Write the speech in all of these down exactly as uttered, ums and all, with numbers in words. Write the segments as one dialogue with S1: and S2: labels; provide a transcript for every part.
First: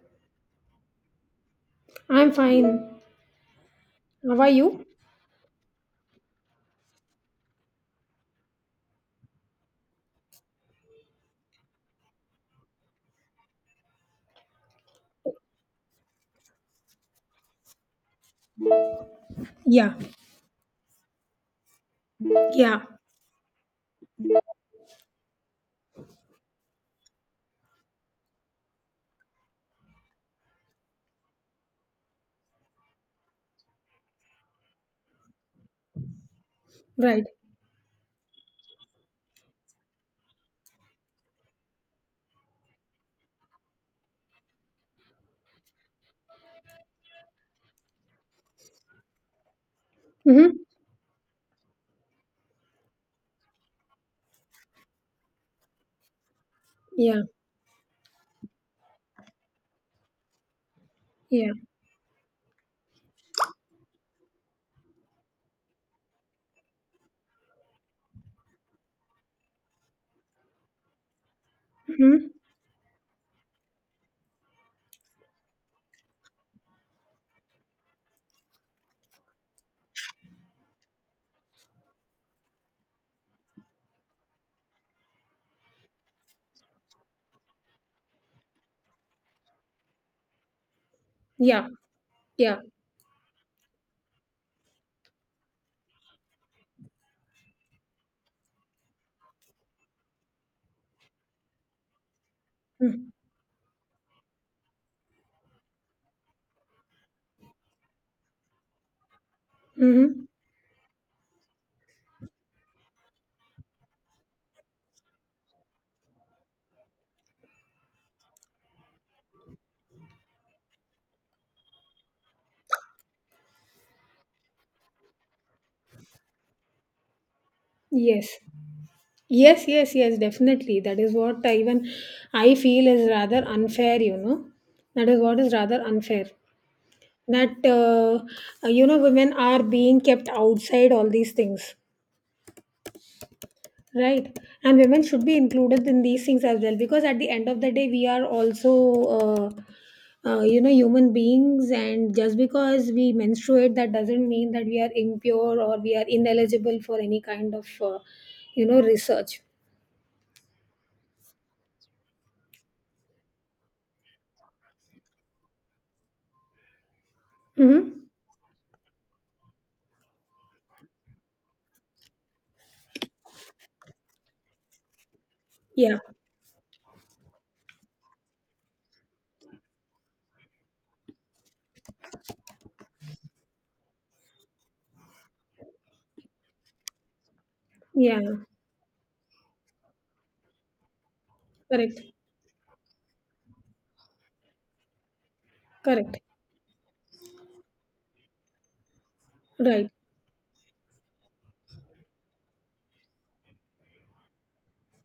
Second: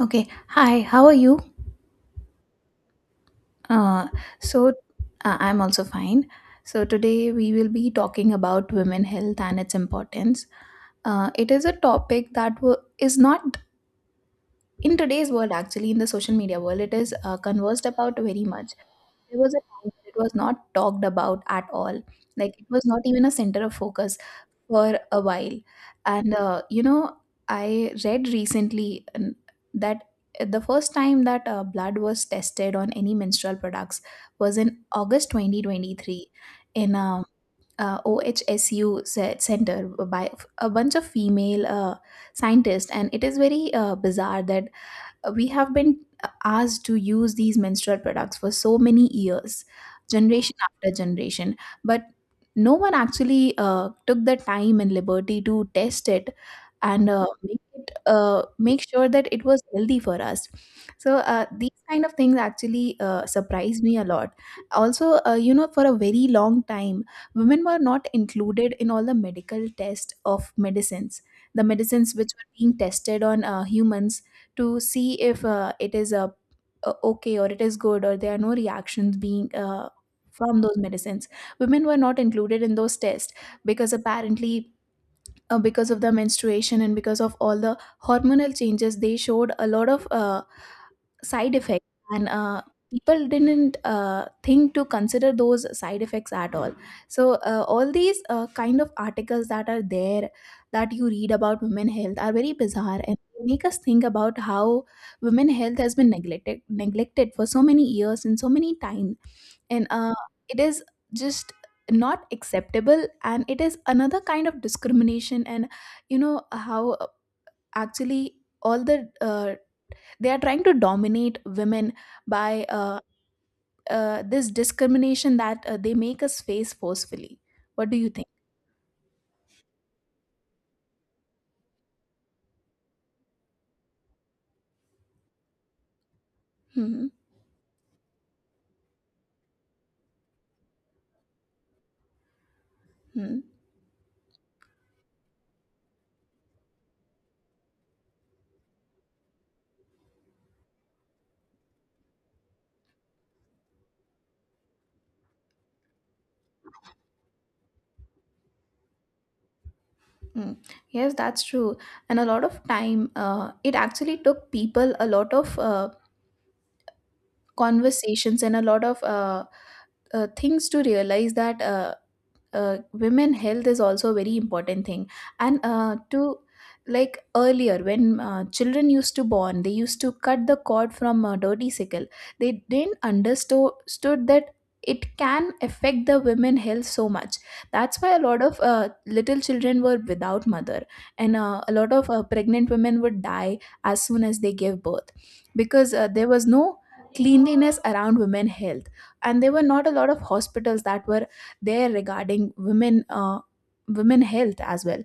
S1: Okay. Hi, how are you?
S2: I'm fine.
S1: Uh,
S2: How are
S1: so,
S2: you?
S1: uh, I'm also fine. So, today we will be talking about women health and its importance. Uh, it is a topic that wo- is not in today's world, actually, in the social media world, it is uh, conversed about very much. There was a time
S2: Yeah,
S1: that it was not talked about at all, like it
S2: yeah,
S1: was not even a center of focus for a while. And uh, you know I read recently, um, that uh, the first time that uh, blood was tested on any menstrual products was in August twenty twenty-three in um,
S2: right.
S1: a, uh O H S U se- center by a bunch of female uh, scientists, and it is very uh, bizarre that we have been asked to use these menstrual products for so many years, generation
S2: Mm-hmm.
S1: after generation, but no one actually uh, took the time and liberty to test it, and
S2: Yeah,
S1: uh, make it uh, make sure that it was healthy for us. So uh,
S2: yeah,
S1: these kind of things actually uh, surprised me a lot. Also, uh, you know for a very long time, women were not included in all the medical tests of medicines. The medicines
S2: mm-hmm.
S1: which were being tested on uh, humans, to see if uh, it is a uh, okay, or it is good, or there are no reactions being uh, from those medicines. Women were not included in those tests because apparently. Uh, because of the menstruation and because of all the hormonal changes, they showed a lot of uh, side
S2: Yeah,
S1: effects, and
S2: yeah.
S1: uh, people didn't uh, think to consider those side effects at all. So uh, all these uh, kind of articles that are there, that you read about women health, are very bizarre, and they make us think about how women health has been neglected neglected for so many years and so many time. And uh,
S2: Mm-hmm.
S1: it is just not acceptable, and it is another kind of discrimination. And you know how, uh, actually, all the uh, they are trying to dominate women by uh, uh, this discrimination that uh, they make us face forcefully. What do you think?
S2: Yes, yes, yes, yes, definitely. That is what I, even I feel is rather unfair, you know. That is what is rather unfair.
S1: Hmm.
S2: That, uh, you know, women are being kept outside all these things.
S1: Hmm.
S2: Right. And women should be included in these things as well because at the end of the day, we are also, uh, uh, you know, human beings. And just because we menstruate, that doesn't mean that we are impure or we are ineligible for any kind of, uh, you know, research.
S1: Hmm. Yes, that's true. And a lot of time, uh, it actually took people a lot of uh,
S2: Hmm.
S1: conversations and a lot of uh, uh, things to realize that uh, uh, women health is also a very important thing, and uh,
S2: Yeah.
S1: to. Like earlier when uh, children used to born, they used to cut the cord from a dirty sickle. They didn't understood that it can affect the women health so much. That's why a
S2: Yeah.
S1: lot of uh, little children were without mother, and uh, a lot
S2: Correct.
S1: of uh, pregnant women would die as soon as they gave birth, because uh,
S2: Correct.
S1: there was no cleanliness around women health. And there were not
S2: Right.
S1: a lot of hospitals that were there regarding women uh, women health as well.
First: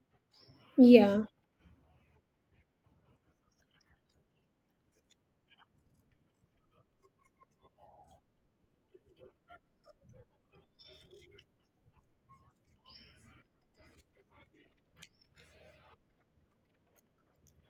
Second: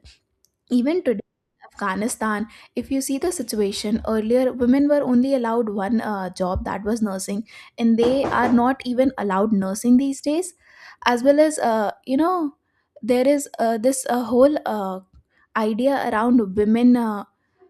S1: Even today
S2: Yeah.
S1: in Afghanistan, if you see the situation, earlier women were only allowed one uh, job, that was nursing. And they are not even allowed nursing these days, as well as, uh, you know there is uh, this uh, whole uh, idea around women uh,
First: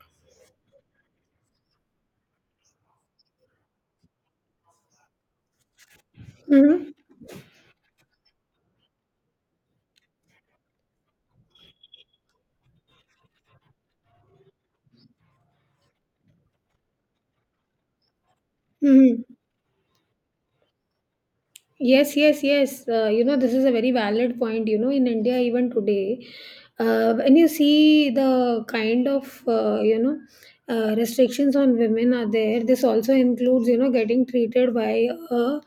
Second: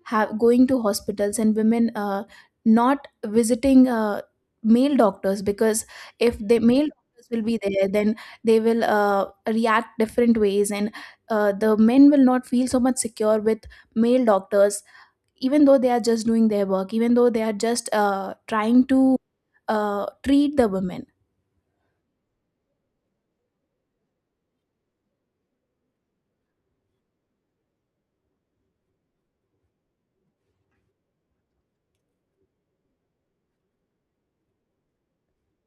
S1: have going to hospitals, and women uh, not visiting uh, male doctors, because if the male
S2: Hmm.
S1: doctors will be there, then they will uh, react different ways. And uh, the men will not feel so much secure with male doctors, even though they are just doing their work, even though they are just uh, trying to
S2: Hmm.
S1: uh, treat the women.
S2: Yes, yes, yes. Uh, you know, this is a very valid point. You know, in India, even today, uh, when you see the kind of, uh, you know, uh, restrictions on women are there, this also includes, you know, getting treated by a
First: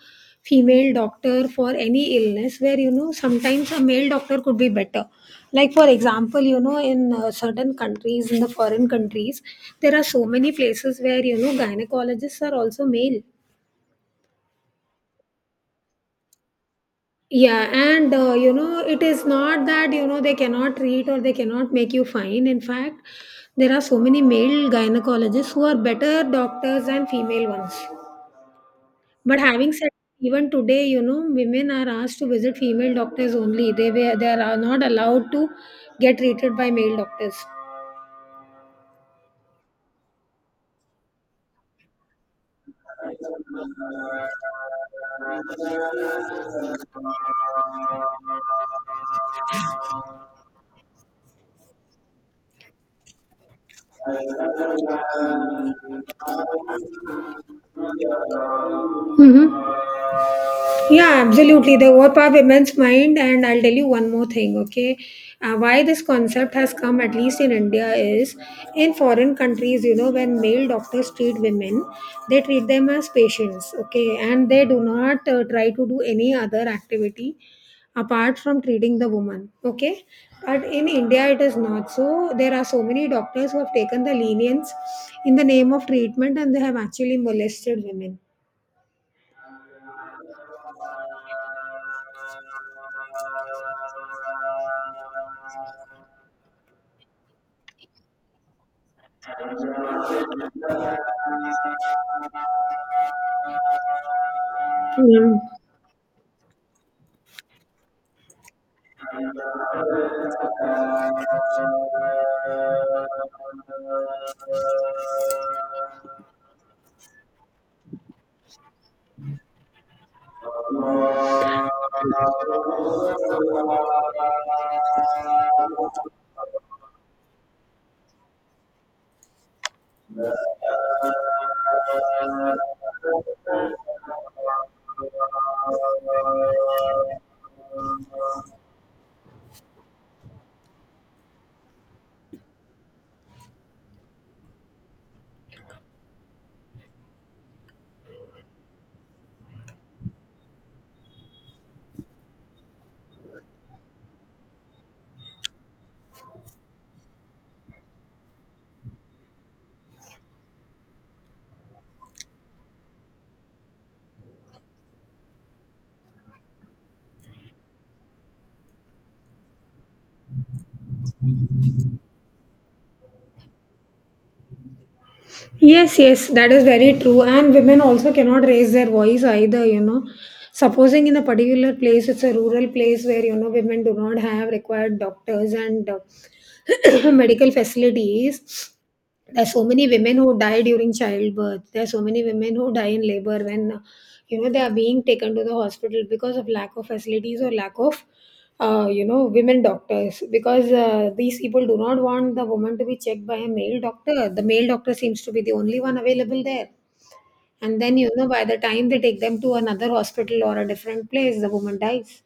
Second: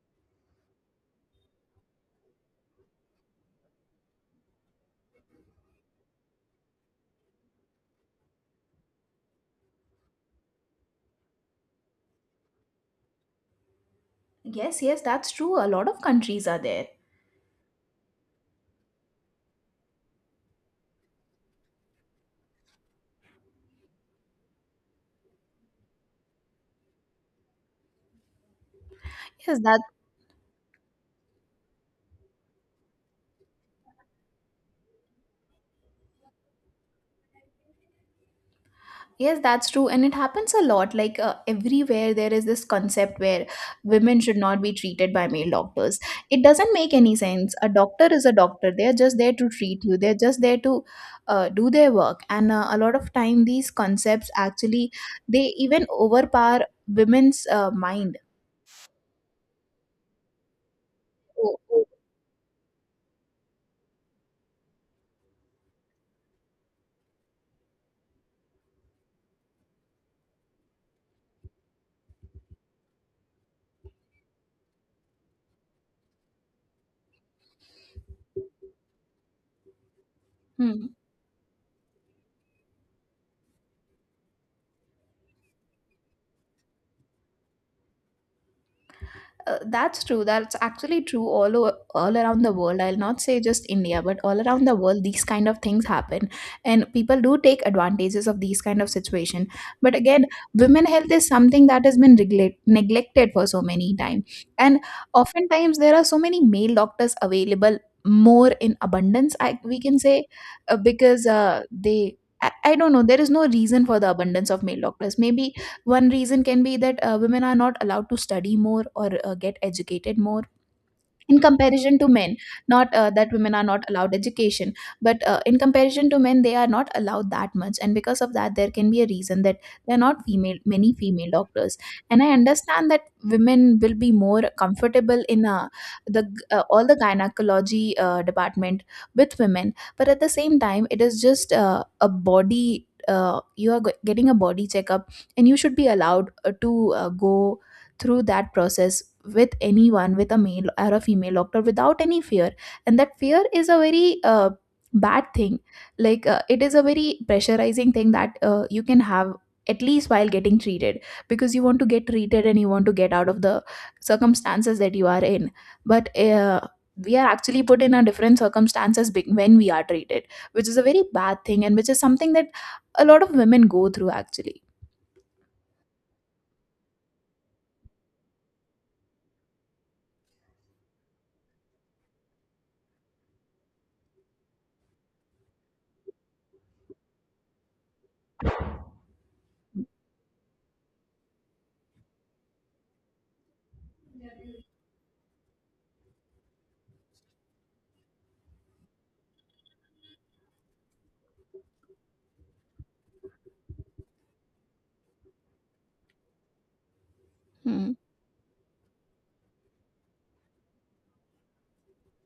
S2: female doctor for any illness where, you know, sometimes a male doctor could be better. Like, for example, you know, in uh, certain countries, in the foreign countries, there are so many places where, you know, gynecologists are also male.
S1: Yes, yes, that's true, a lot of countries are there.
S2: Yeah, and uh, you know, it is not that you know they cannot treat or they cannot make you fine. In fact, there are so many male gynecologists who are better doctors than female ones. But
S1: Yes,
S2: having
S1: that.
S2: said, even today, you know, women are asked to visit female doctors only. They were they are not allowed to get treated by male doctors.
S1: Yes, that's true. And it happens a lot. Like, uh, everywhere, there is this concept where women should not be treated by male doctors. It doesn't make any sense. A doctor is a doctor. They're just there to treat you, they're just there to uh, do their work. And uh, a lot of time, these concepts actually, they even overpower women's uh, mind.
S2: Hmm. Yeah,
S1: Oh,
S2: absolutely.
S1: oh.
S2: They overpower women's mind. And I'll tell you one more thing, okay? Uh, why this concept has come, at least in India, is in foreign countries, you know, when male doctors treat women, they treat them as patients, okay? And they do not uh, try to do any other activity apart from treating the woman, okay? But in
S1: Hmm.
S2: India, it is not so. There are so many doctors who have taken the lenience in the name of treatment and they have actually molested women.
S1: Uh, that's true. That's actually true all over, all around the world. I'll not say just India, but all around the world, these kind of things happen, and people do take advantages of these kind of situation. But again, women health is something that has been neglect- neglected for so many time, and
S2: Hmm.
S1: oftentimes there are so many male doctors available, more in abundance. I We can say, uh, because uh, they. I I don't know. There is no reason for the abundance of male doctors. Maybe one reason can be that uh, women are not allowed to study more, or uh, get educated more in comparison to men. Not uh, that women are not allowed education, but uh, in comparison to men, they are not allowed that much, and because of that, there can be a reason that there are not
S2: Thank
S1: female many female doctors. And I understand that women will be more comfortable in uh, the g- uh, all the gynecology uh,
S2: you.
S1: department with women, but at the same time, it is just uh, a body, uh, you are go- getting a body checkup, and you should be allowed uh, to uh, go through that process with anyone, with a male or a female doctor, without any fear. And that fear is a very uh, bad thing. Like, uh, it is a very pressurizing thing that uh, you can have, at least while getting treated, because you want to get treated and you want to get out of the circumstances that you are in. But uh, we are actually put in a different circumstances be- when we are treated, which is a very bad thing, and which is something that a lot of women go through actually.
S2: Yes, yes, that is very true. And women also cannot raise their voice either, you know. Supposing in a particular place, it's a rural place where, you know, women do not have required doctors and uh, medical facilities. There's so many women who die during childbirth. There's so many women who die in labor when, uh, you know, they are being taken to the hospital because of lack of facilities or lack of uh, you know women doctors because uh, these people do not want the woman to be checked by a male doctor. The male doctor seems to be the only one available there, and
S1: Hmm.
S2: then you know by the time they take them to another hospital or a different place the woman dies.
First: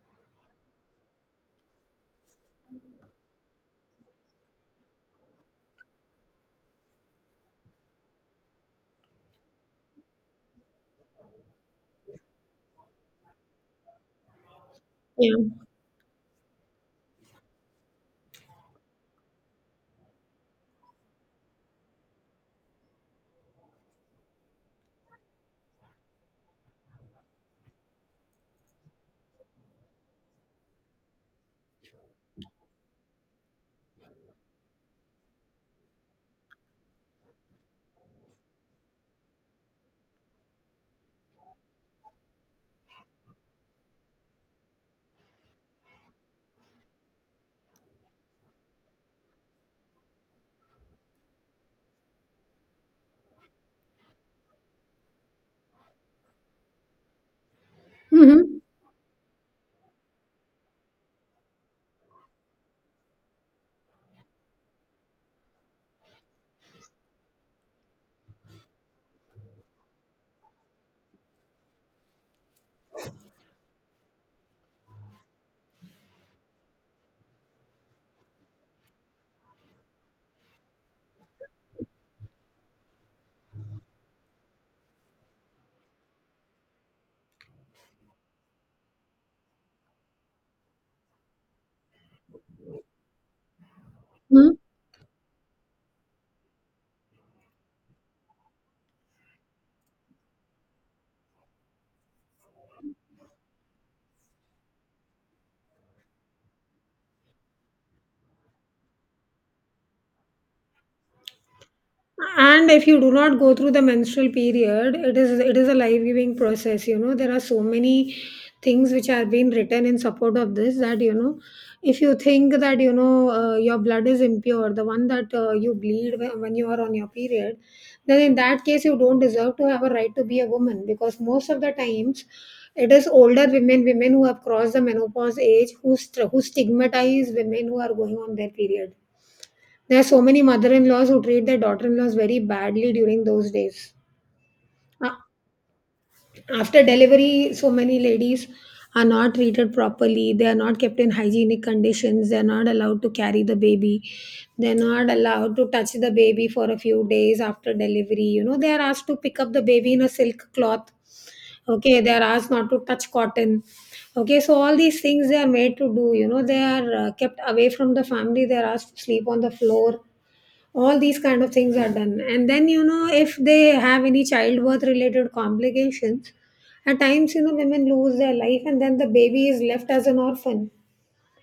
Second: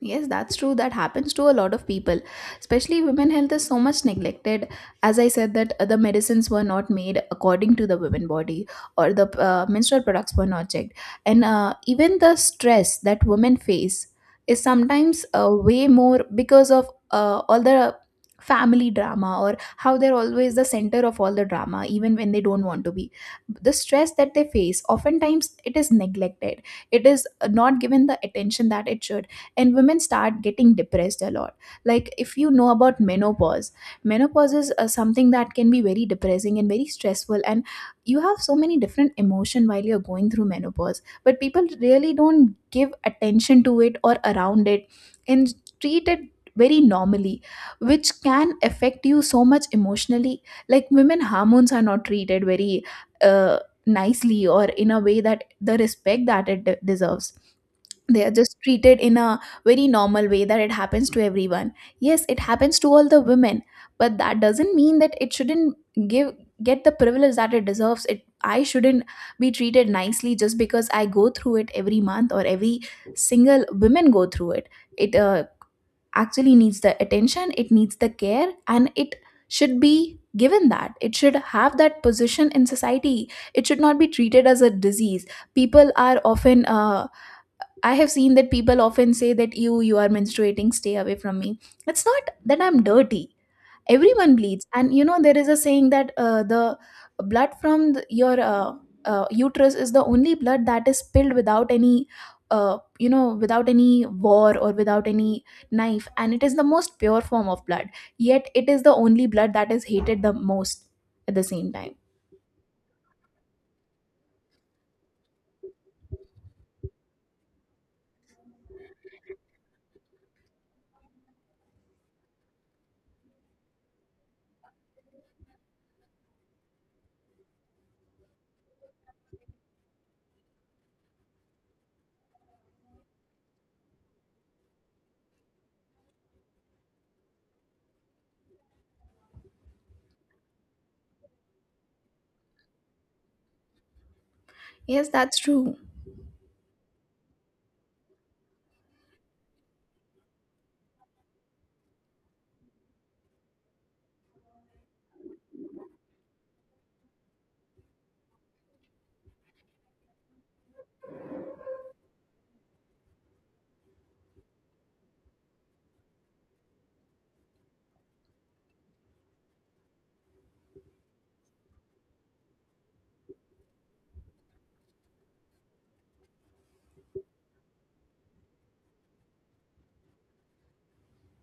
S1: Yes, that's true. That happens to a lot of people. Especially women health is so much neglected. As I said, that uh, the medicines were not made according to the women body, or the uh, menstrual products were not checked. And uh, even the stress that women face is sometimes
S2: Yeah.
S1: uh, way more because of uh, all the family drama, or how they're always the center of all the drama, even when they don't want to be. The stress that they face, oftentimes it is neglected. It is uh, not given the attention that it should, and women start getting depressed a lot. Like, if you know about menopause, menopause is uh, something that can be very depressing and very stressful, and you have so many different emotion while you're going through menopause, but people really don't give attention to it or around it, and treat it very normally, which can affect you so much emotionally. Like, women hormones are not treated very uh, nicely, or in a way that the respect that it de- deserves. They are just
S2: Mm-hmm.
S1: treated in a very normal way that it happens to everyone. Yes, it happens to all the women, but that doesn't mean that it shouldn't give get the privilege that it deserves. It i shouldn't be treated nicely just because I go through it every month, or every single women go through it. It uh, actually needs the attention, it needs the care, and it should be given that, it should have that position in society. It should not be treated as a disease. People are often, uh, I have seen that people often say that you you are menstruating, stay away from me. It's not that I'm dirty. Everyone bleeds, and you know there is a saying that uh, the blood from the, your uh, uh, uterus is the only blood that is spilled without any, uh, you know, without any war or without any knife, and it is the most pure form of blood. Yet it is the only blood that is hated the most, at the same time.
S2: And if you do not go through the menstrual period, it is it is a life giving process. You know there are so many things which have been written in support of this that you know if you think that you know uh, your blood is impure, the one that uh, you bleed wh- when you are on your period, then in that case you don't deserve to have a right to be a woman, because most of the times it is older women women who have crossed the menopause age, who, st- who stigmatize women who are going on their period. There are so many mother-in-laws who treat their daughter-in-laws very badly during those days.
S1: Yes,
S2: A-
S1: that's true.
S2: After delivery, so many ladies are not treated properly. They are not kept in hygienic conditions. They are not allowed to carry the baby. They are not allowed to touch the baby for a few days after delivery. You know, they are asked to pick up the baby in a silk cloth. Okay, they are asked not to touch cotton. Okay, so all these things they are made to do. You know, they are uh, kept away from the family. They are asked to sleep on the floor. All these kind of things are done, and then you know if they have any childbirth related complications, at
S1: Hmm.
S2: times you know women lose their life and then the baby is left as an orphan.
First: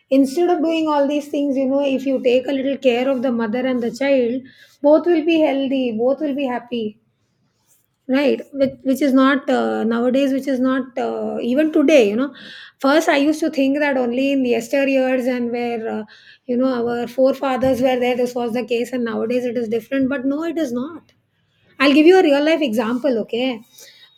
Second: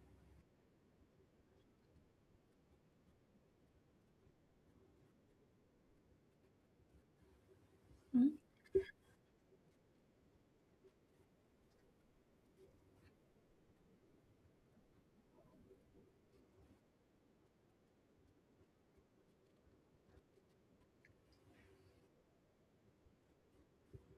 S2: Instead of doing all these things, you know if you take a little care of the mother and the child, both will be healthy, both will be happy.
S1: Hmm.
S2: Right, which, which is not, uh, nowadays, which is not, uh, even today you know First I used to think that only in the yesteryears, and where uh, you know our forefathers were there, this was the case and nowadays it is different, but no, it is not. I'll give you a real life example, okay.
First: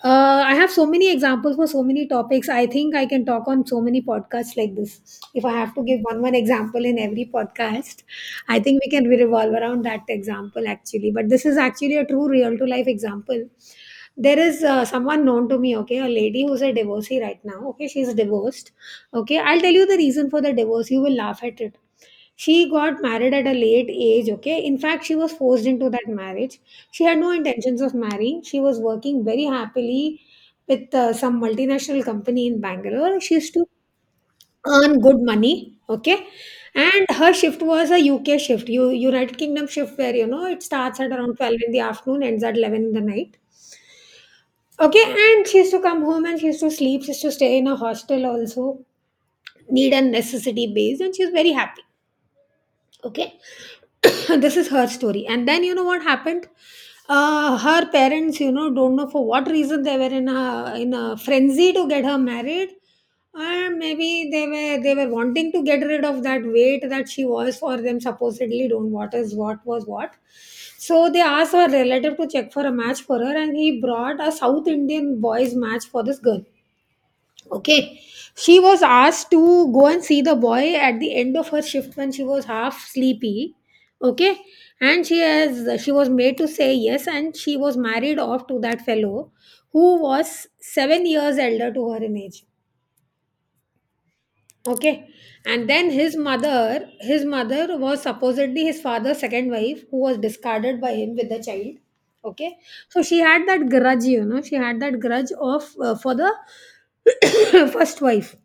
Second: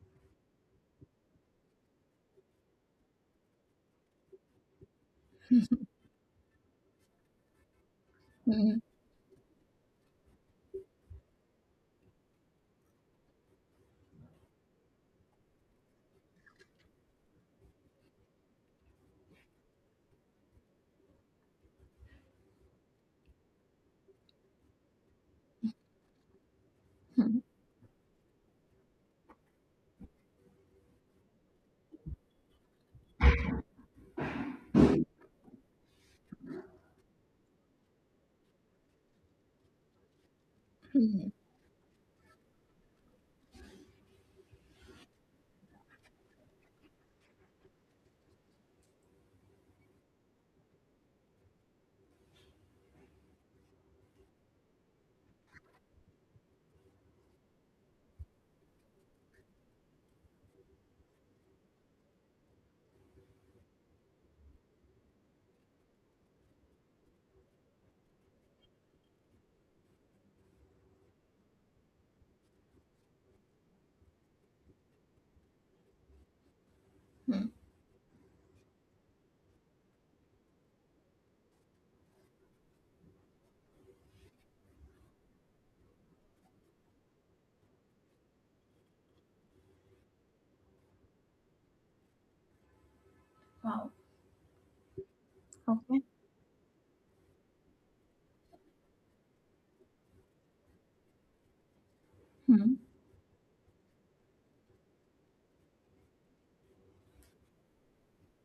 S2: Uh, i have so many examples for so many topics. I think I can talk on so many podcasts like this. If I have to give one one example in every podcast, I think we can revolve around that example. Actually, but this is actually a true, real to life example. There is uh, someone known to me, okay, a lady who's a divorcee right now, okay, she's divorced. Okay, I'll tell you the reason for the divorce, you will laugh at it. She got married at a late age, okay, in fact she was forced into that marriage. She had no
S1: Hmm.
S2: intentions of marrying, she was working very happily with uh, some multinational company in Bangalore. She used to earn good money. Okay. And her shift was a U K shift, U- united kingdom shift, where you know it starts at
S1: Hmm.
S2: around twelve in the afternoon, ends at eleven in the night. Okay, and she used to come home and she used to sleep. She used to stay in a hostel also, need and necessity based, and she was very happy. Okay. This is her story, and then you know what happened. Uh, her parents, you know don't know for what reason, they were in a in a frenzy to get her married. And maybe they were they were wanting to get rid of that weight that she was for them, supposedly. Don't, what is, what was, what. So they asked her relative to check for a match for her, and he brought a South Indian boy's match for this girl.
S1: Hmm.
S2: Okay. She was asked to go and see the boy at the end of her shift when she was half sleepy. Okay. And she has she was made to say yes, and she was married off to that fellow who was seven years elder to her in age.
S1: Wow.
S2: Okay. And then
S1: Okay.
S2: his mother, his mother was supposedly his father's second wife, who was discarded by him with the child. Okay.
S1: Hmm.
S2: So she had that grudge, you know, she had that grudge of, uh, for the first wife.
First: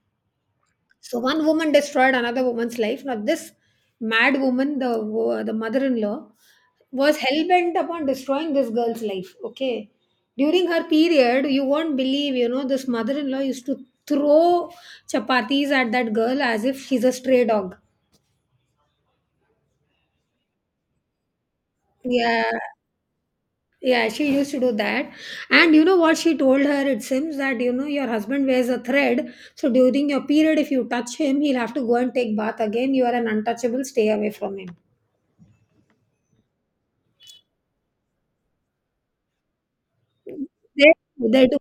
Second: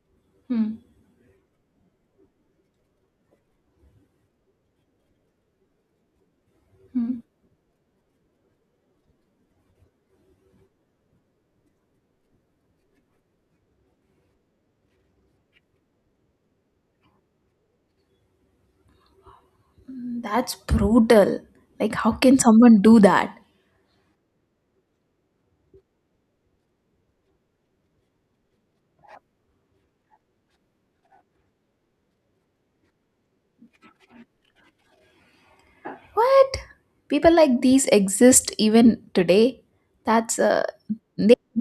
S1: Hmm.
S2: So one woman destroyed another woman's life. Now this mad woman, the wo- the mother-in-law, was
S1: Hmm.
S2: hell bent upon destroying this girl's life. Okay, during her period, you won't believe. You know, this mother-in-law used to throw chapatis at that girl as if she's a stray dog.
S1: Hmm. That's brutal. Like, how can
S2: Yeah,
S1: someone do that?
S2: yeah, she used to do that. And you know what she told her? It seems that you know your husband wears a thread. So during your period, if you touch him, he'll have to go and take bath again. You are an untouchable. Stay away from him.
S1: What? People like these exist even today? That's uh,
S2: They
S1: they.
S2: they do.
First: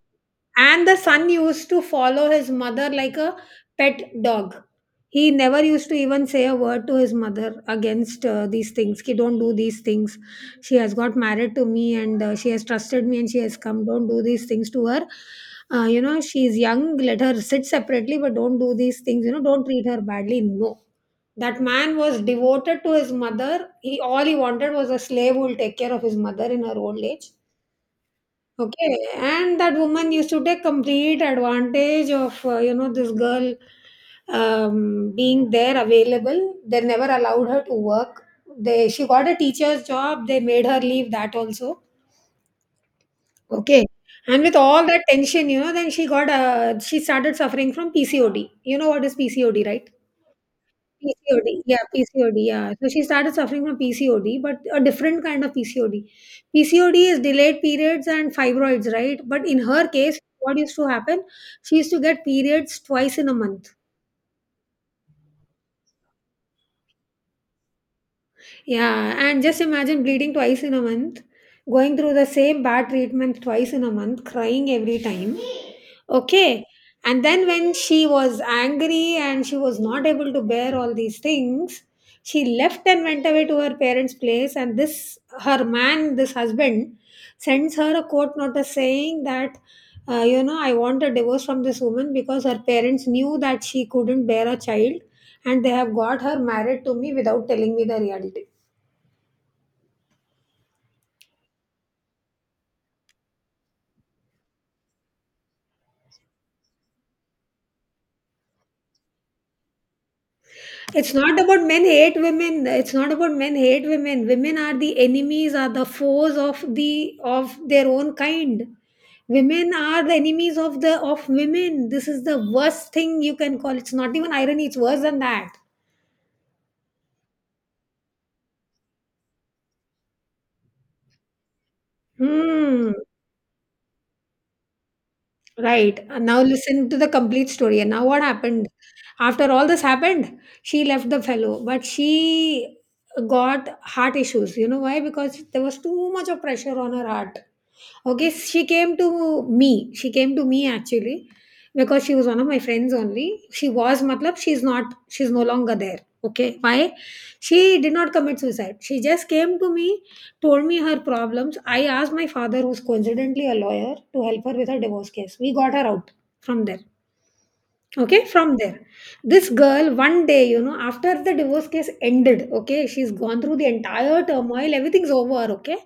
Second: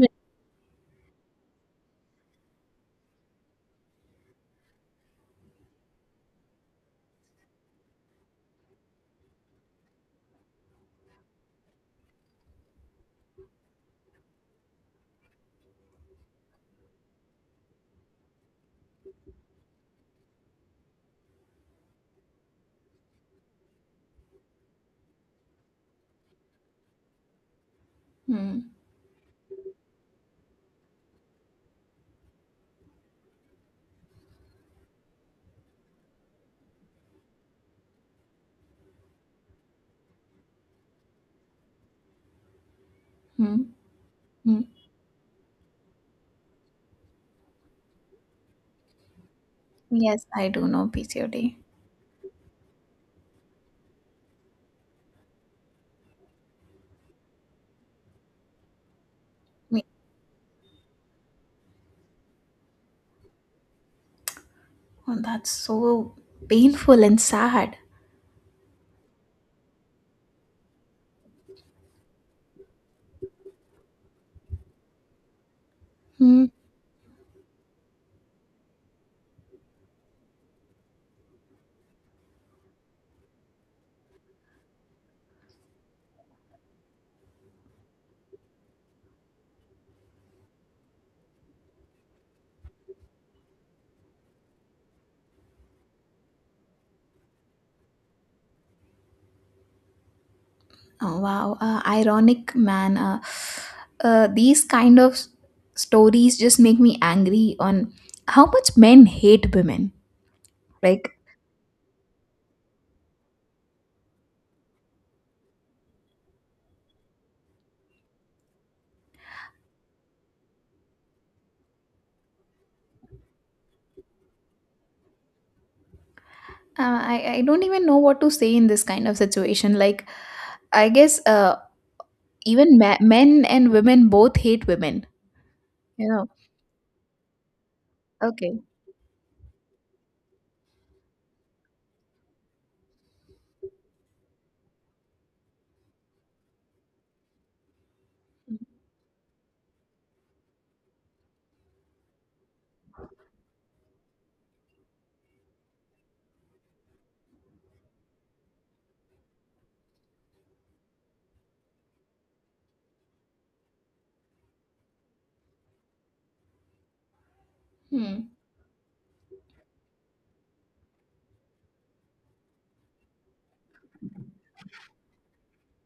S2: And the son used to follow his mother like a pet dog. He never used to even say a word to his mother against, uh, these things. Ki, don't do these things. She has got married to me and, uh, she has trusted me and she has come. Don't do these things to her. Uh, you know, she is young. Let her sit separately, but don't do these things. You know, don't treat her badly. No. That man was devoted to his mother. He all he wanted was a slave who will take care of his mother in her old age.
S1: Hmm.
S2: Okay, and that woman used to take complete advantage of, uh, you know this girl um, being there available. They never allowed her to work. They she got a teacher's job. They made her leave that also.
S1: Hmm.
S2: Okay, and with
S1: Hmm.
S2: all that tension, you know, then she got uh, she started suffering from P C O D. You know what is PCOD, right?
S1: Yes, I do know P C O D.
S2: P C O D, yeah, P C O D, yeah. So she started suffering from P C O D, but a different kind of P C O D. P C O D is delayed periods and fibroids, right? But in her case, what used to happen? She used to get periods twice in a month.
S1: Oh, that's so painful and sad.
S2: Yeah, and just imagine bleeding twice in a month, going through the same bad treatment twice in a month, crying every time.
S1: Hmm.
S2: Okay. And then when she was angry and she was not able to bear all these things, she left and went away to her parents' place. And this, her man, this husband, sends her a court notice saying that, uh, you know, I want a divorce from this woman because her parents knew that she couldn't bear a child and they have got her married to me without telling me the reality.
S1: Oh, wow, uh, ironic man. Uh, uh, these kind of s- stories just make me angry on how much men hate women.
S2: It's
S1: Like,
S2: not about men hate women. It's not about men hate women. Women are the enemies, are the foes of the of their own kind. Women are the enemies of the of women. This is the worst thing you can call. It's not even irony. It's worse than that.
S1: uh, I, I don't even know what to say in this kind of situation. Like, I guess, uh, even
S2: Hmm.
S1: ma- men and women both hate women.
S2: Right.
S1: You
S2: And
S1: know,
S2: now listen to the complete story. And now what
S1: okay.
S2: happened? After all this happened, she left the fellow, but she got heart issues. You know why? Because there was too much of pressure on her heart. Okay, she came to me. She came to me actually because she was one of my friends only. She was matlab she's not she's no longer there. Okay, why? She did not commit suicide. She just came to me, told me her problems. I asked my father, who's coincidentally a lawyer, to help her with her divorce case. We got her out from there, okay,
S1: Mhm.
S2: from there. This girl one day, you know, after the divorce case ended, okay, she's gone through the entire turmoil, everything's over, okay,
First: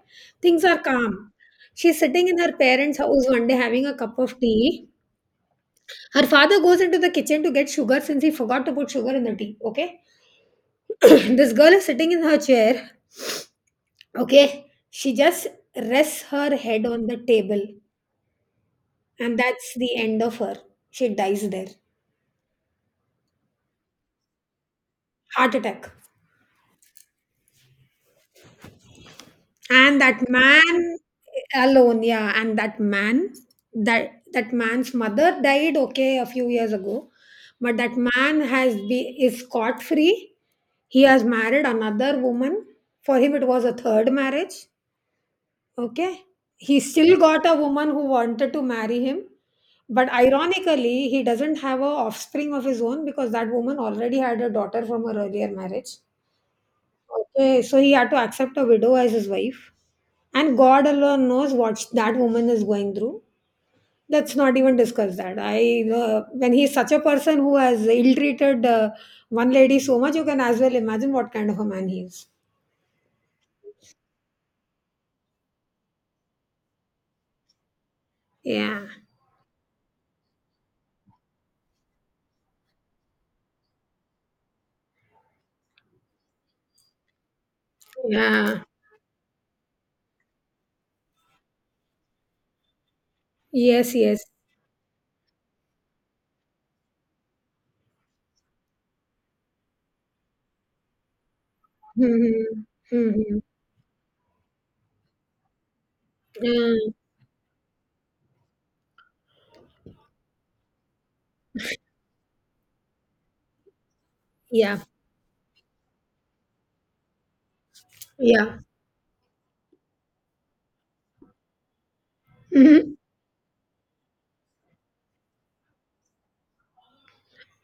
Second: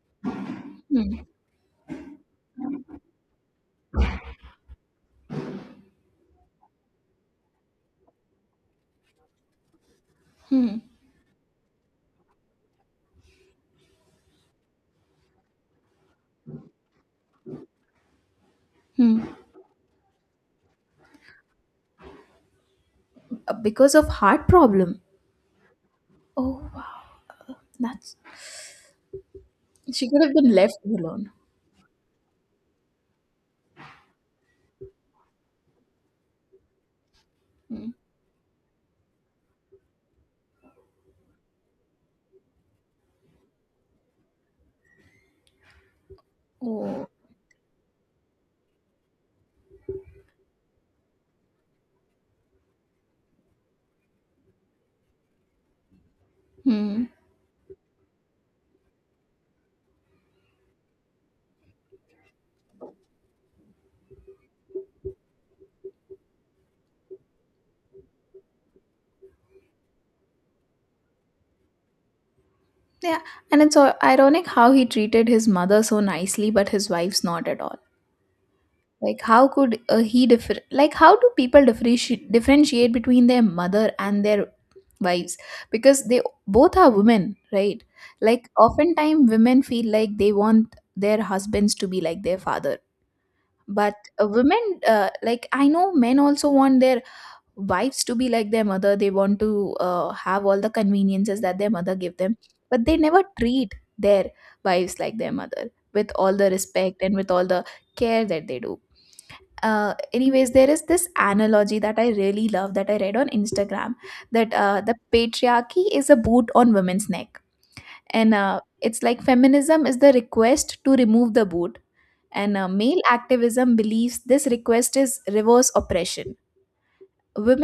S2: things are
S1: Hmm. Hmm.
S2: calm. She's sitting in her parents house one day having a cup of tea. Her father goes into the kitchen to get sugar since he forgot to put sugar in the tea, okay.
S1: Hmm.
S2: This girl is sitting in her chair, okay, she just rests her head on the table,
S1: Hmm.
S2: and that's the end of her. She dies there.
S1: Uh, Because of heart problem.
S2: Heart attack.
S1: Oh wow. That's
S2: And
S1: She could
S2: that
S1: have been left
S2: man
S1: alone.
S2: alone, yeah, and that man, that that man's mother died, okay, a few years ago, but
S1: Hmm.
S2: that man has be is scot free. He has married another woman. For him it was a third marriage, okay. He
S1: Oh.
S2: still got a woman who wanted to marry him, but ironically he doesn't have a offspring of his own because that woman already had a daughter from her earlier marriage.
S1: Hmm.
S2: Okay, so he had to accept a widow as his wife, and God alone knows what that woman is going through. Let's not even discuss that. I uh, When he's such a person who has ill-treated uh, one lady so much, you can as well imagine what kind of a man he is.
S1: Yeah. And it's so ironic how he treated his mother so nicely, but his wife's not at all.
S2: Yeah,
S1: Like, how could, uh, he differ? Like how do people differentiate differentiate between their mother and their wives? Because they both are women, right? Like
S2: yeah,
S1: oftentimes women feel like they want their husbands to be like their father, but
S2: yes, yes.
S1: uh, women, uh, like I know men also want their wives to be like their mother. They want to uh, have all the conveniences that their mother give them,
S2: Mm-hmm.
S1: but they never
S2: Mm-hmm.
S1: treat their wives like their mother with all the respect and with all the care that they do. Uh, anyways, there is this analogy that I really love that I read on Instagram, that
S2: Yeah,
S1: uh, the patriarchy is a boot on women's neck, and
S2: yeah.
S1: uh, it's like feminism is the request to remove the boot, and uh,
S2: Mhm.
S1: male activism believes this request is reverse oppression.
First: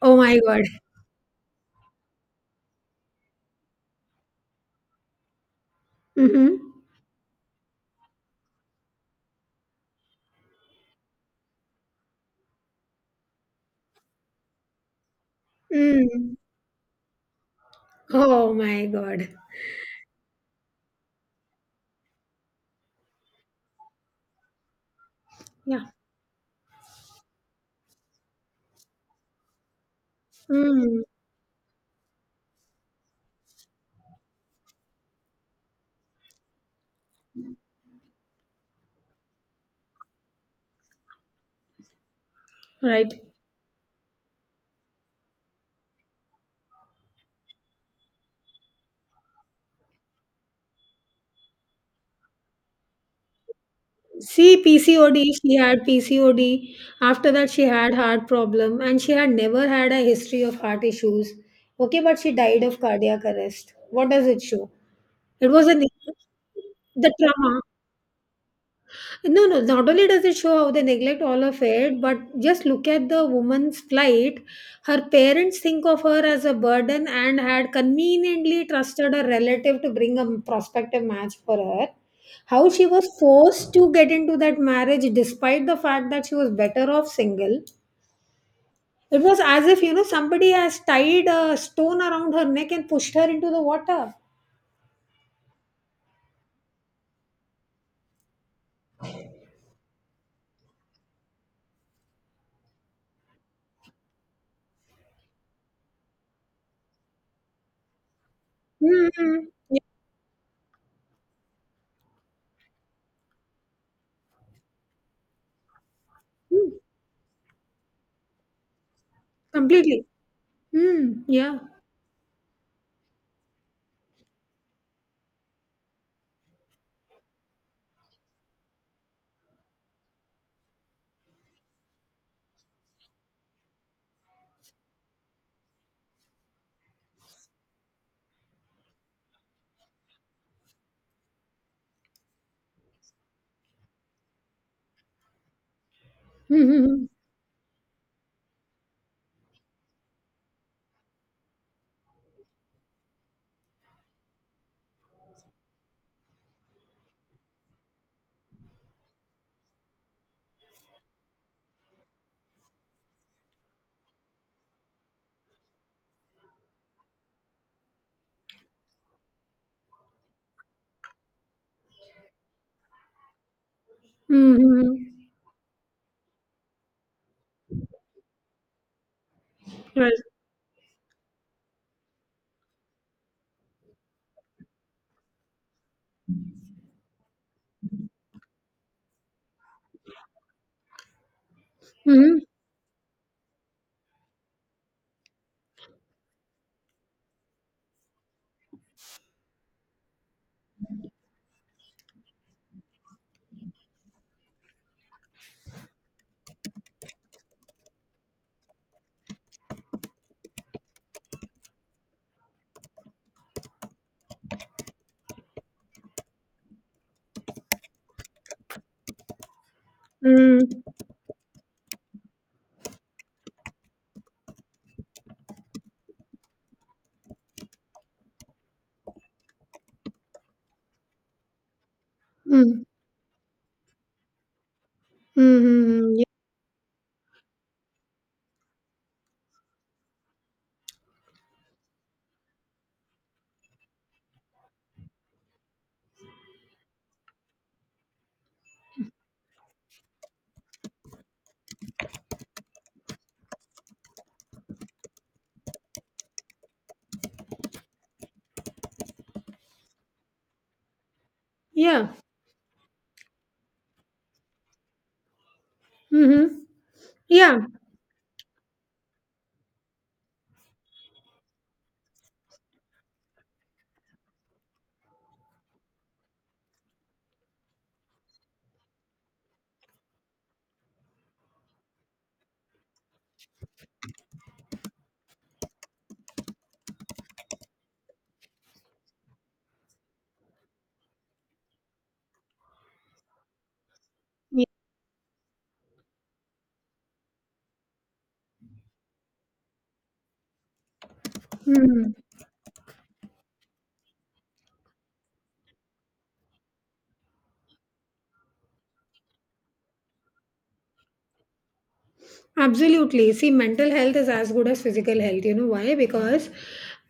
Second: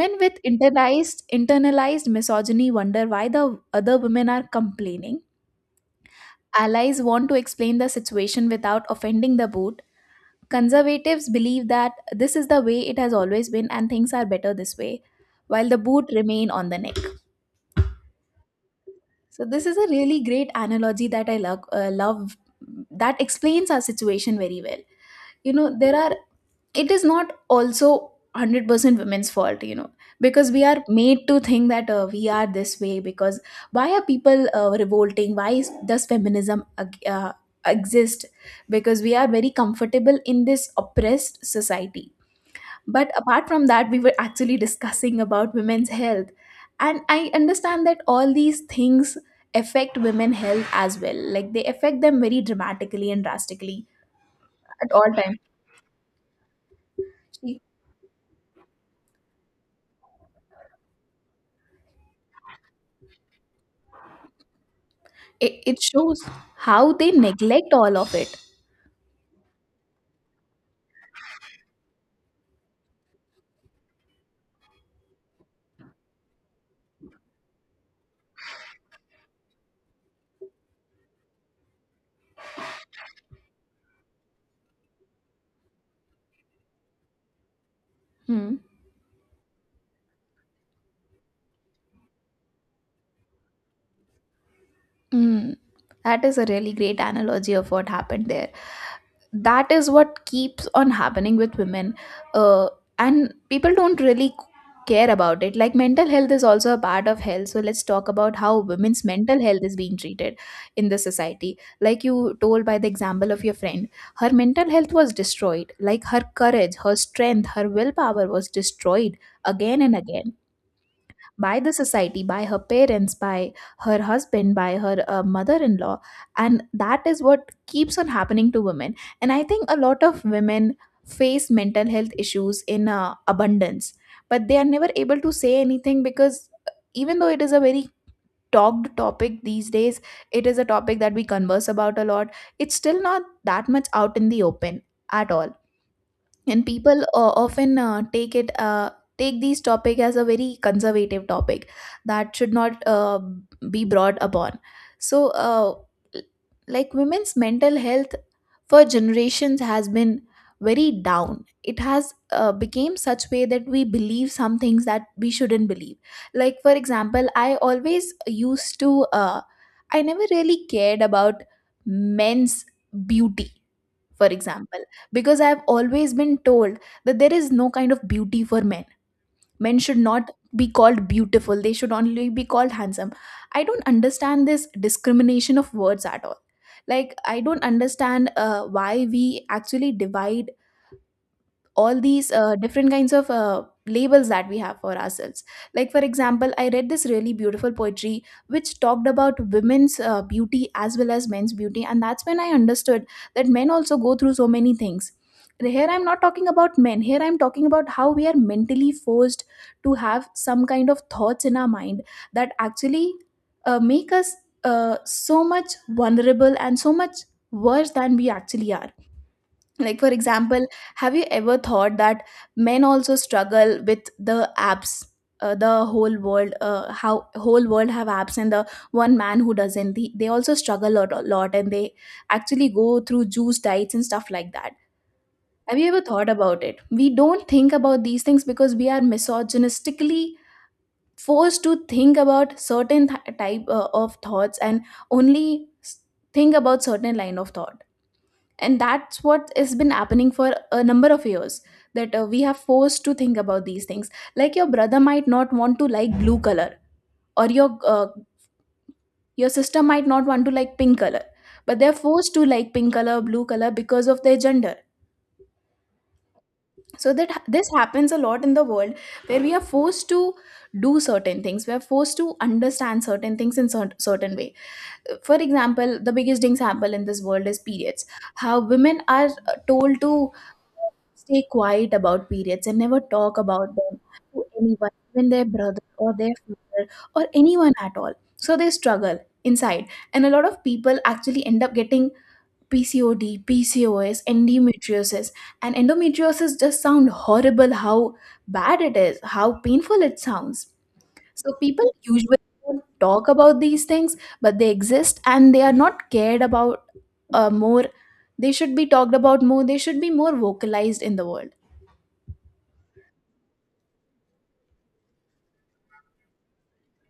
S2: Oh my
S1: with
S2: God.
S1: internalized internalized misogyny wonder why the other women are complaining.
S2: Mm-hmm.
S1: Allies want to explain the situation without offending the boot. Conservatives believe that this is the way it has always been and things are better this way, while the boot
S2: Mm.
S1: remain on the neck.
S2: Oh my God.
S1: So this is a really great analogy that I love, uh, love that explains our situation very well. You know,
S2: Yeah.
S1: there are it is not also one hundred percent women's fault, you know, because we are
S2: Mm.
S1: made to think that uh, we are this way. Because why are people uh, revolting? Why is, does feminism ag- uh, exist? Because we are very comfortable in this oppressed society. But
S2: Right.
S1: apart from that, we were actually discussing about women's health. And I understand that all these things affect women's health as well. Like they affect them very dramatically and drastically
S2: See,
S1: at all
S2: P C O D,
S1: times.
S2: she had P C O D. After that,
S1: It,
S2: she had heart problem and she had never had a history of heart issues. Okay, but she died of cardiac arrest. What does it show? It was
S1: it
S2: an
S1: shows how
S2: the
S1: they
S2: trauma.
S1: neglect all of it.
S2: No, no, not only does it show how they neglect all of it, but just look at the woman's plight. Her parents think of her as a burden and had conveniently trusted a relative to bring a prospective match for her. How she was forced to get into that marriage despite the fact that she was better off single.
S1: Hmm.
S2: It was as if, you know, somebody has tied a stone around her neck and pushed her into the water.
S1: Mm, that is a really great analogy of what happened there. That is what keeps on happening with women, uh, and people don't really care about it. Like mental health is also a part of health, so let's talk about how women's
S2: Mm-hmm.
S1: mental health is
S2: Yeah.
S1: being treated in the society. Like you told by the example of your friend, her mental health was destroyed. Like her courage,
S2: Mm,
S1: her strength, her willpower was destroyed again and
S2: completely.
S1: again
S2: Mm, yeah.
S1: by the society, by her parents, by her husband, by her uh, mother in law. And that is what keeps on happening to women. And I think a lot of women face mental health issues in uh, abundance, but they are never able to say anything. Because uh, even though it is a very talked topic these days, it is a topic that we converse about a lot, it's still not that much out in the open at all. And people
S2: Mm-hmm.
S1: uh, often uh, take it uh, take these topic as a very conservative topic that should not uh, be brought upon. So uh, l- like women's mental health for generations has been very down. It has uh, became such way that we believe some things that we shouldn't believe. Like for example, I always used to uh, I never really cared about men's beauty, for example,
S2: Mm-hmm.
S1: because I have always been told that there is no kind of beauty for men. Men should
S2: Right.
S1: not be called beautiful, they should only be called handsome. I don't understand this discrimination of words at all. Like I don't understand uh, why we actually divide all these
S2: Mhm.
S1: uh, different kinds of uh, labels that we have for ourselves. Like for example, I read this really beautiful poetry which talked about women's uh, beauty as well as men's beauty, and that's when I understood that men also go through so many things. Here I'm not talking about men, here I'm talking about how we are mentally forced to have some kind of thoughts in our mind that actually uh, make us uh, so much vulnerable and so much worse than we actually are. Like for
S2: Mm.
S1: example, have you ever thought that men also struggle with the apps? Uh, the whole world, uh, how whole world have apps, and the one man who doesn't, they, they also struggle a lot, a lot, and they actually
S2: Mm.
S1: go through juice diets and stuff like that. Have you ever
S2: Mhm.
S1: thought about it? We don't think about these things because we are misogynistically forced to think about certain th- type uh, of thoughts and only s- think about certain line of thought. And that's what has been happening for a number of years, that uh, we have forced to think about these things. Like your brother might not want to like blue color, or your uh, your sister might not want to like pink color, but they're
S2: Yeah.
S1: forced to like pink color, blue color because of their gender.
S2: Mhm.
S1: So that ha-
S2: Yeah.
S1: this happens a lot in the world, where we are forced to do certain things, we are forced to understand certain things in cer- certain way. For example, the biggest example in this world is periods. How women are uh, told to stay quiet about periods and never talk about them to anyone, even their brother or their father or anyone at all. So they struggle inside. And a lot of people actually end up getting P C O D, P C O S,
S2: Yeah.
S1: endometriosis. And endometriosis just sound horrible, how bad it is, how painful it sounds. So people
S2: Mhm.
S1: usually don't talk about these things, but they exist and they are not cared about uh, more. They should be talked about more. They should be more vocalized in the world.
S2: Absolutely. See, mental health is as good as physical health. You know why? Because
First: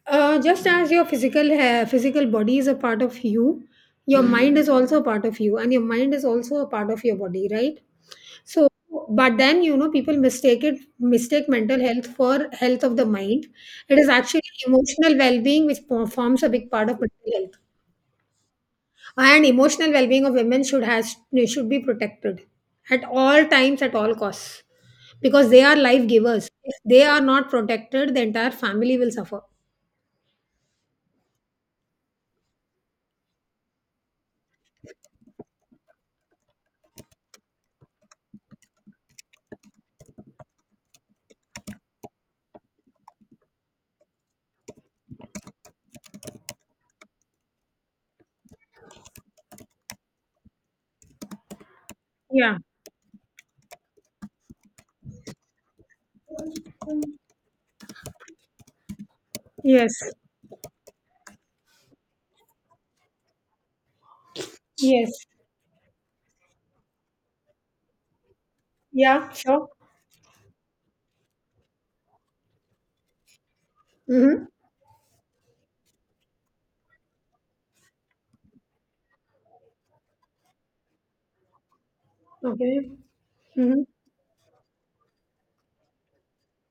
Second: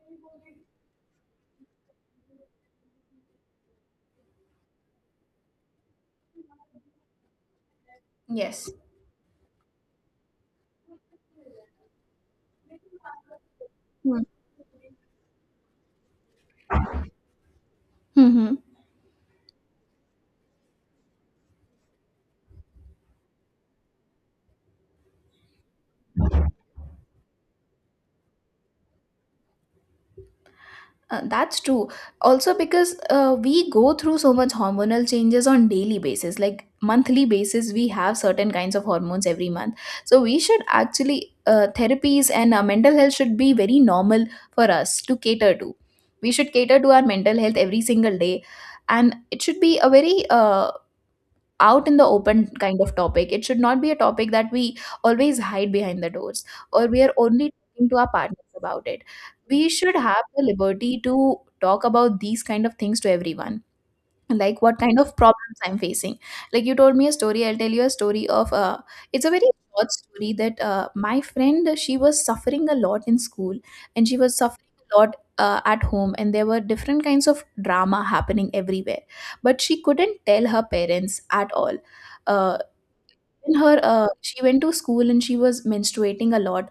S2: uh, just as your physical ha- physical body is a part of you, your mind is also a part of you, and your mind is also a part of your body, right? So,
S1: Yes.
S2: but then you know people mistake it mistake mental health for health of the mind. It is actually emotional well being, which po- forms a big part of mental health.
S1: Mm-hmm.
S2: And emotional well-being of women should has should be protected at all times, at all costs, because they are life givers. If they are not protected, the entire family will suffer.
S1: Uh, that's true. Also, because uh, we go through so much hormonal changes on daily basis, like monthly basis, we have certain kinds of hormones every month. So we should actually uh, therapies and uh, mental health should be very normal for us to cater to. We should cater to our mental health every single day, and it should be a very uh, out in the open
S2: Yeah,
S1: kind of topic. It should not be a topic that we always hide behind the doors, or we are only talking to our partners about it. We should
S2: yes,
S1: have the liberty to talk about these kind of things to everyone, like what kind
S2: yes.
S1: of problems I'm facing. Like you told me a story, I'll tell you a story of uh it's
S2: Yeah,
S1: a very
S2: sure.
S1: short story, that uh, my friend, she was suffering a lot in school, and she was
S2: Mm-hmm.
S1: suffering a lot uh, at home, and there were different kinds of drama happening everywhere, but she couldn't tell her parents at all. uh
S2: Okay.
S1: in her,
S2: Mm-hmm.
S1: uh, she went to school and she was menstruating a lot.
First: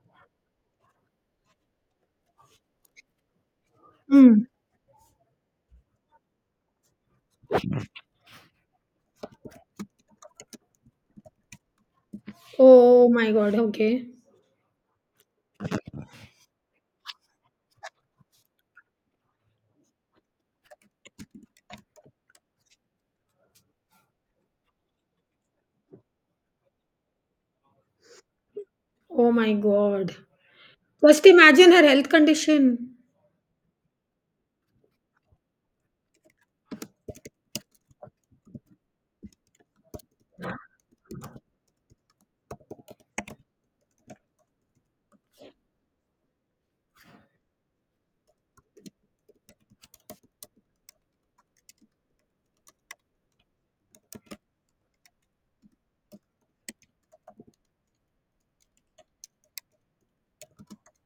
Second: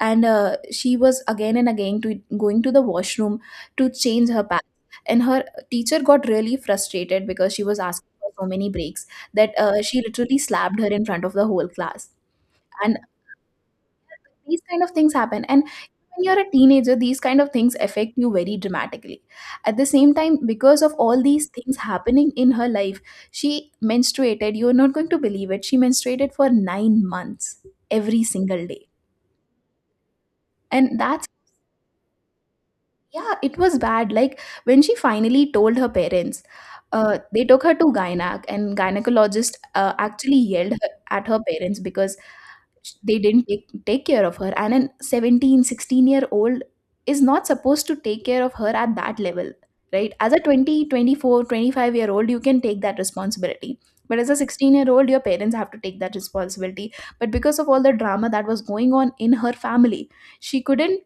S1: And uh, she was again and again to going to the washroom to change her
S2: Mm.
S1: pants, and her teacher got really frustrated because she was asking for so many breaks, that uh, she literally slapped her in front of the whole class. And
S2: Oh my God, okay.
S1: these kind of things happen, and when you're a teenager these kind of things affect you very dramatically. At the same time, because of all these things happening in her life, she menstruated, you're not going to believe it, she menstruated for nine months every single day.
S2: Oh my God.
S1: And
S2: Just
S1: that's
S2: imagine her health condition.
S1: Yeah, it was bad. Like when she finally told her parents, uh, they took her to gynac, and gynecologist uh, actually yelled her, at her parents because sh- they didn't take, take care of her. And an seventeen, sixteen year old is not supposed to take care of her at that level, right? As a twenty, twenty four, twenty five year old, you can take that responsibility. But as a sixteen year old, your parents have to take that responsibility. But because of all the drama that was going on in her family, she couldn't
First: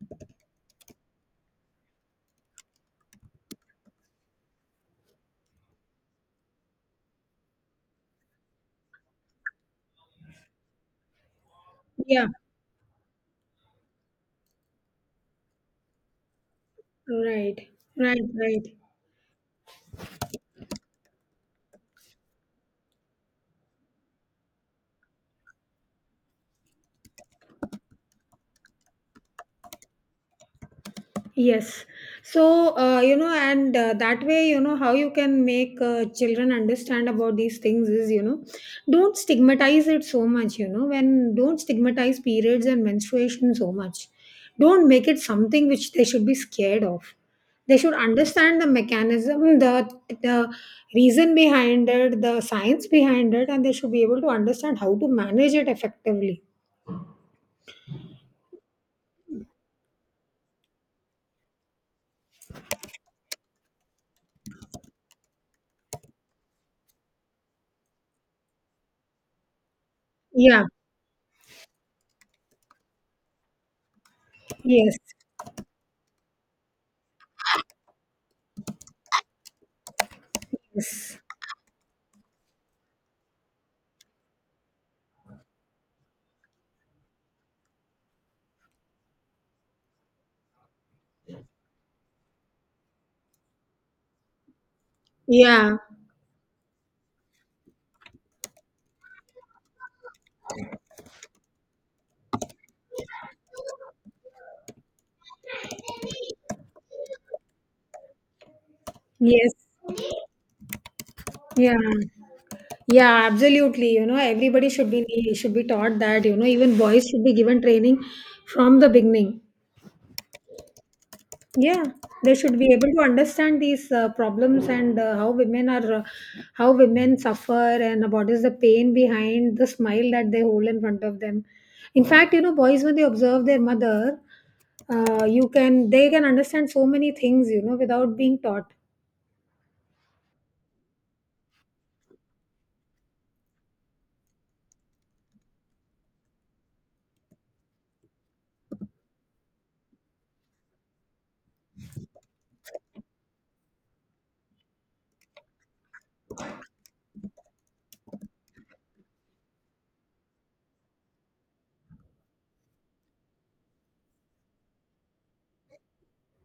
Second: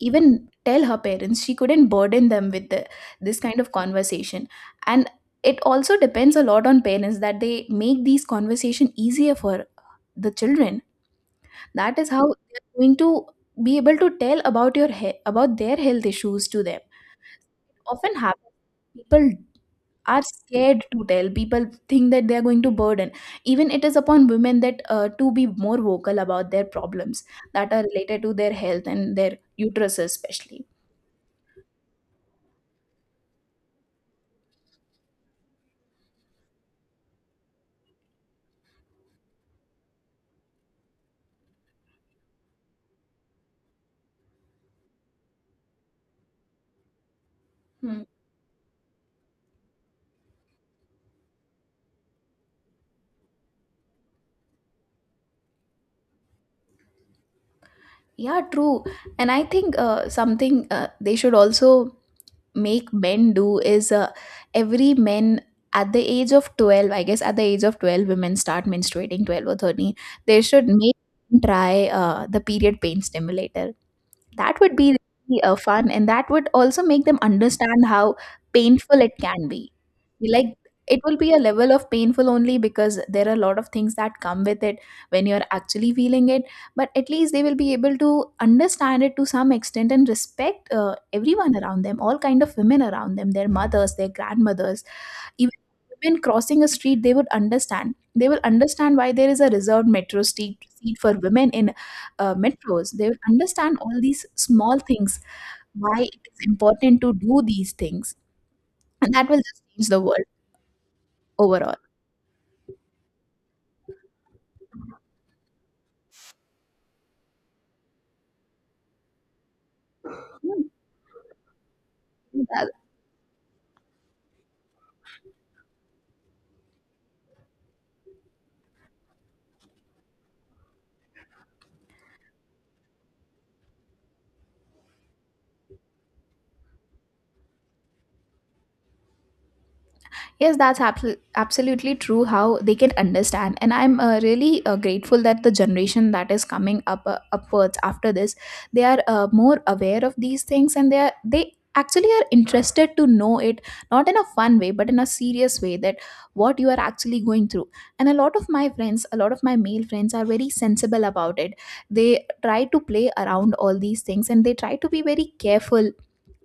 S1: even tell her parents, she couldn't burden them with the, this kind of conversation. And it also depends a lot on parents, that they make these conversation easier for the children. That is
S2: Yeah.
S1: how they're going to be able to tell about your he- about their health issues to them.
S2: Right,
S1: Often
S2: right,
S1: happens,
S2: right.
S1: people are scared to tell, people think that they are going to burden. Even it is upon women that uh, to be more vocal about their problems that are related to their health and their uterus especially.
S2: Yes. So, uh, you know, and uh, that way, you know, how you can make uh, children understand about these things is, you know, don't stigmatize it so much, you know, when don't stigmatize periods and menstruation so much. Don't make it something which they should be scared of. They should
S1: Hmm.
S2: understand the mechanism, the, the reason behind it, the science behind it, and they should be able to understand how to manage it effectively.
S1: Yeah, true. And I think uh, something uh, they should also make men do is, uh, every men at the age of twelve, I guess at the age of twelve, women start menstruating twelve or thirteen. They
S2: Yeah.
S1: should make them try uh, the period pain stimulator. That would
S2: Yes.
S1: be really uh, fun, and that would also make them understand how painful it can be. Like, it will
S2: Yes.
S1: be a level of painful only because there are a lot of things that come with it when you're actually feeling it. But at least they will be able to understand it to some extent, and respect uh, everyone around them, all kind of women around them, their mothers, their grandmothers, even
S2: Yeah.
S1: women crossing a street, they would understand. They will understand why there is a reserved metro street seat for women in uh, metros. They will understand all these small things, why it is important to do these things, and that will
S2: Yes.
S1: just change the world
S2: Yeah.
S1: overall.
S2: Yeah, absolutely. You know, everybody should be should be taught that, you know, even boys should be given training from the beginning. Yeah, they should be
S1: That,
S2: able to understand these uh, problems and uh, how women are uh, how women suffer and what is the pain behind the smile that they hold in front of them. In fact, you know, boys when they observe their mother, uh, you can they can understand so many things, you know, without being taught.
S1: yes, that's abso- absolutely true, how they can understand. And I'm uh, really uh, grateful that the generation that is coming up uh, upwards after this, they are uh, more aware of these things, and they are, they actually are interested to know it, not in a fun way but in a serious way, that what you are actually going through. And a lot of my friends, a lot of my male friends are very sensible about it. They try to play around all these things, and they try to be very careful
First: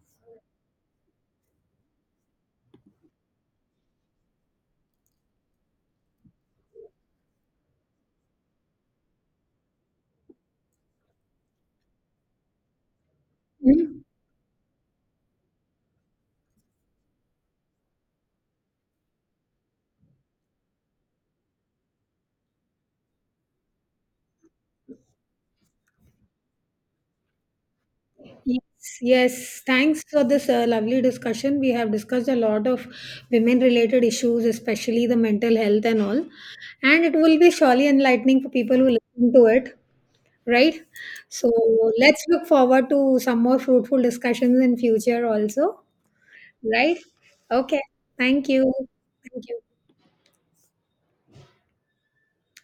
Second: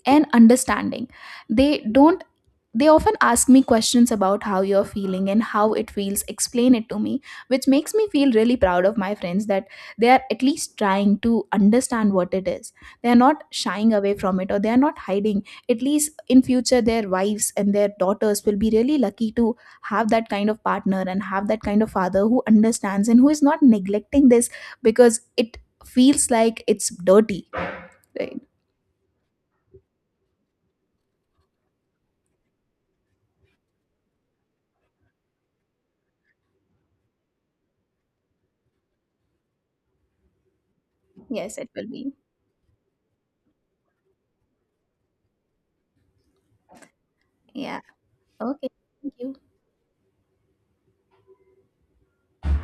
S1: and understanding. They don't they often ask me questions about how you're feeling and how it feels, explain it to me, which makes me feel really proud of my friends that they are at least trying to understand what it is. They are not shying
S2: Hmm?
S1: away from it, or they are not hiding. At least in future, their wives and their daughters will be really lucky to have that kind of partner and have that kind of father who understands and who is not neglecting this because it feels like it's dirty. Right.
S2: Yes, yes. Thanks for this uh, lovely discussion. We have discussed a lot of women related issues, especially the mental health and all. And it will be surely enlightening for people who listen to it, right? So
S1: Yes, it will be.
S2: let's look forward to some more fruitful discussions in future also, right? Okay.
S1: Yeah.
S2: Thank
S1: Okay.
S2: you.
S1: Thank
S2: Thank
S1: you.
S2: you.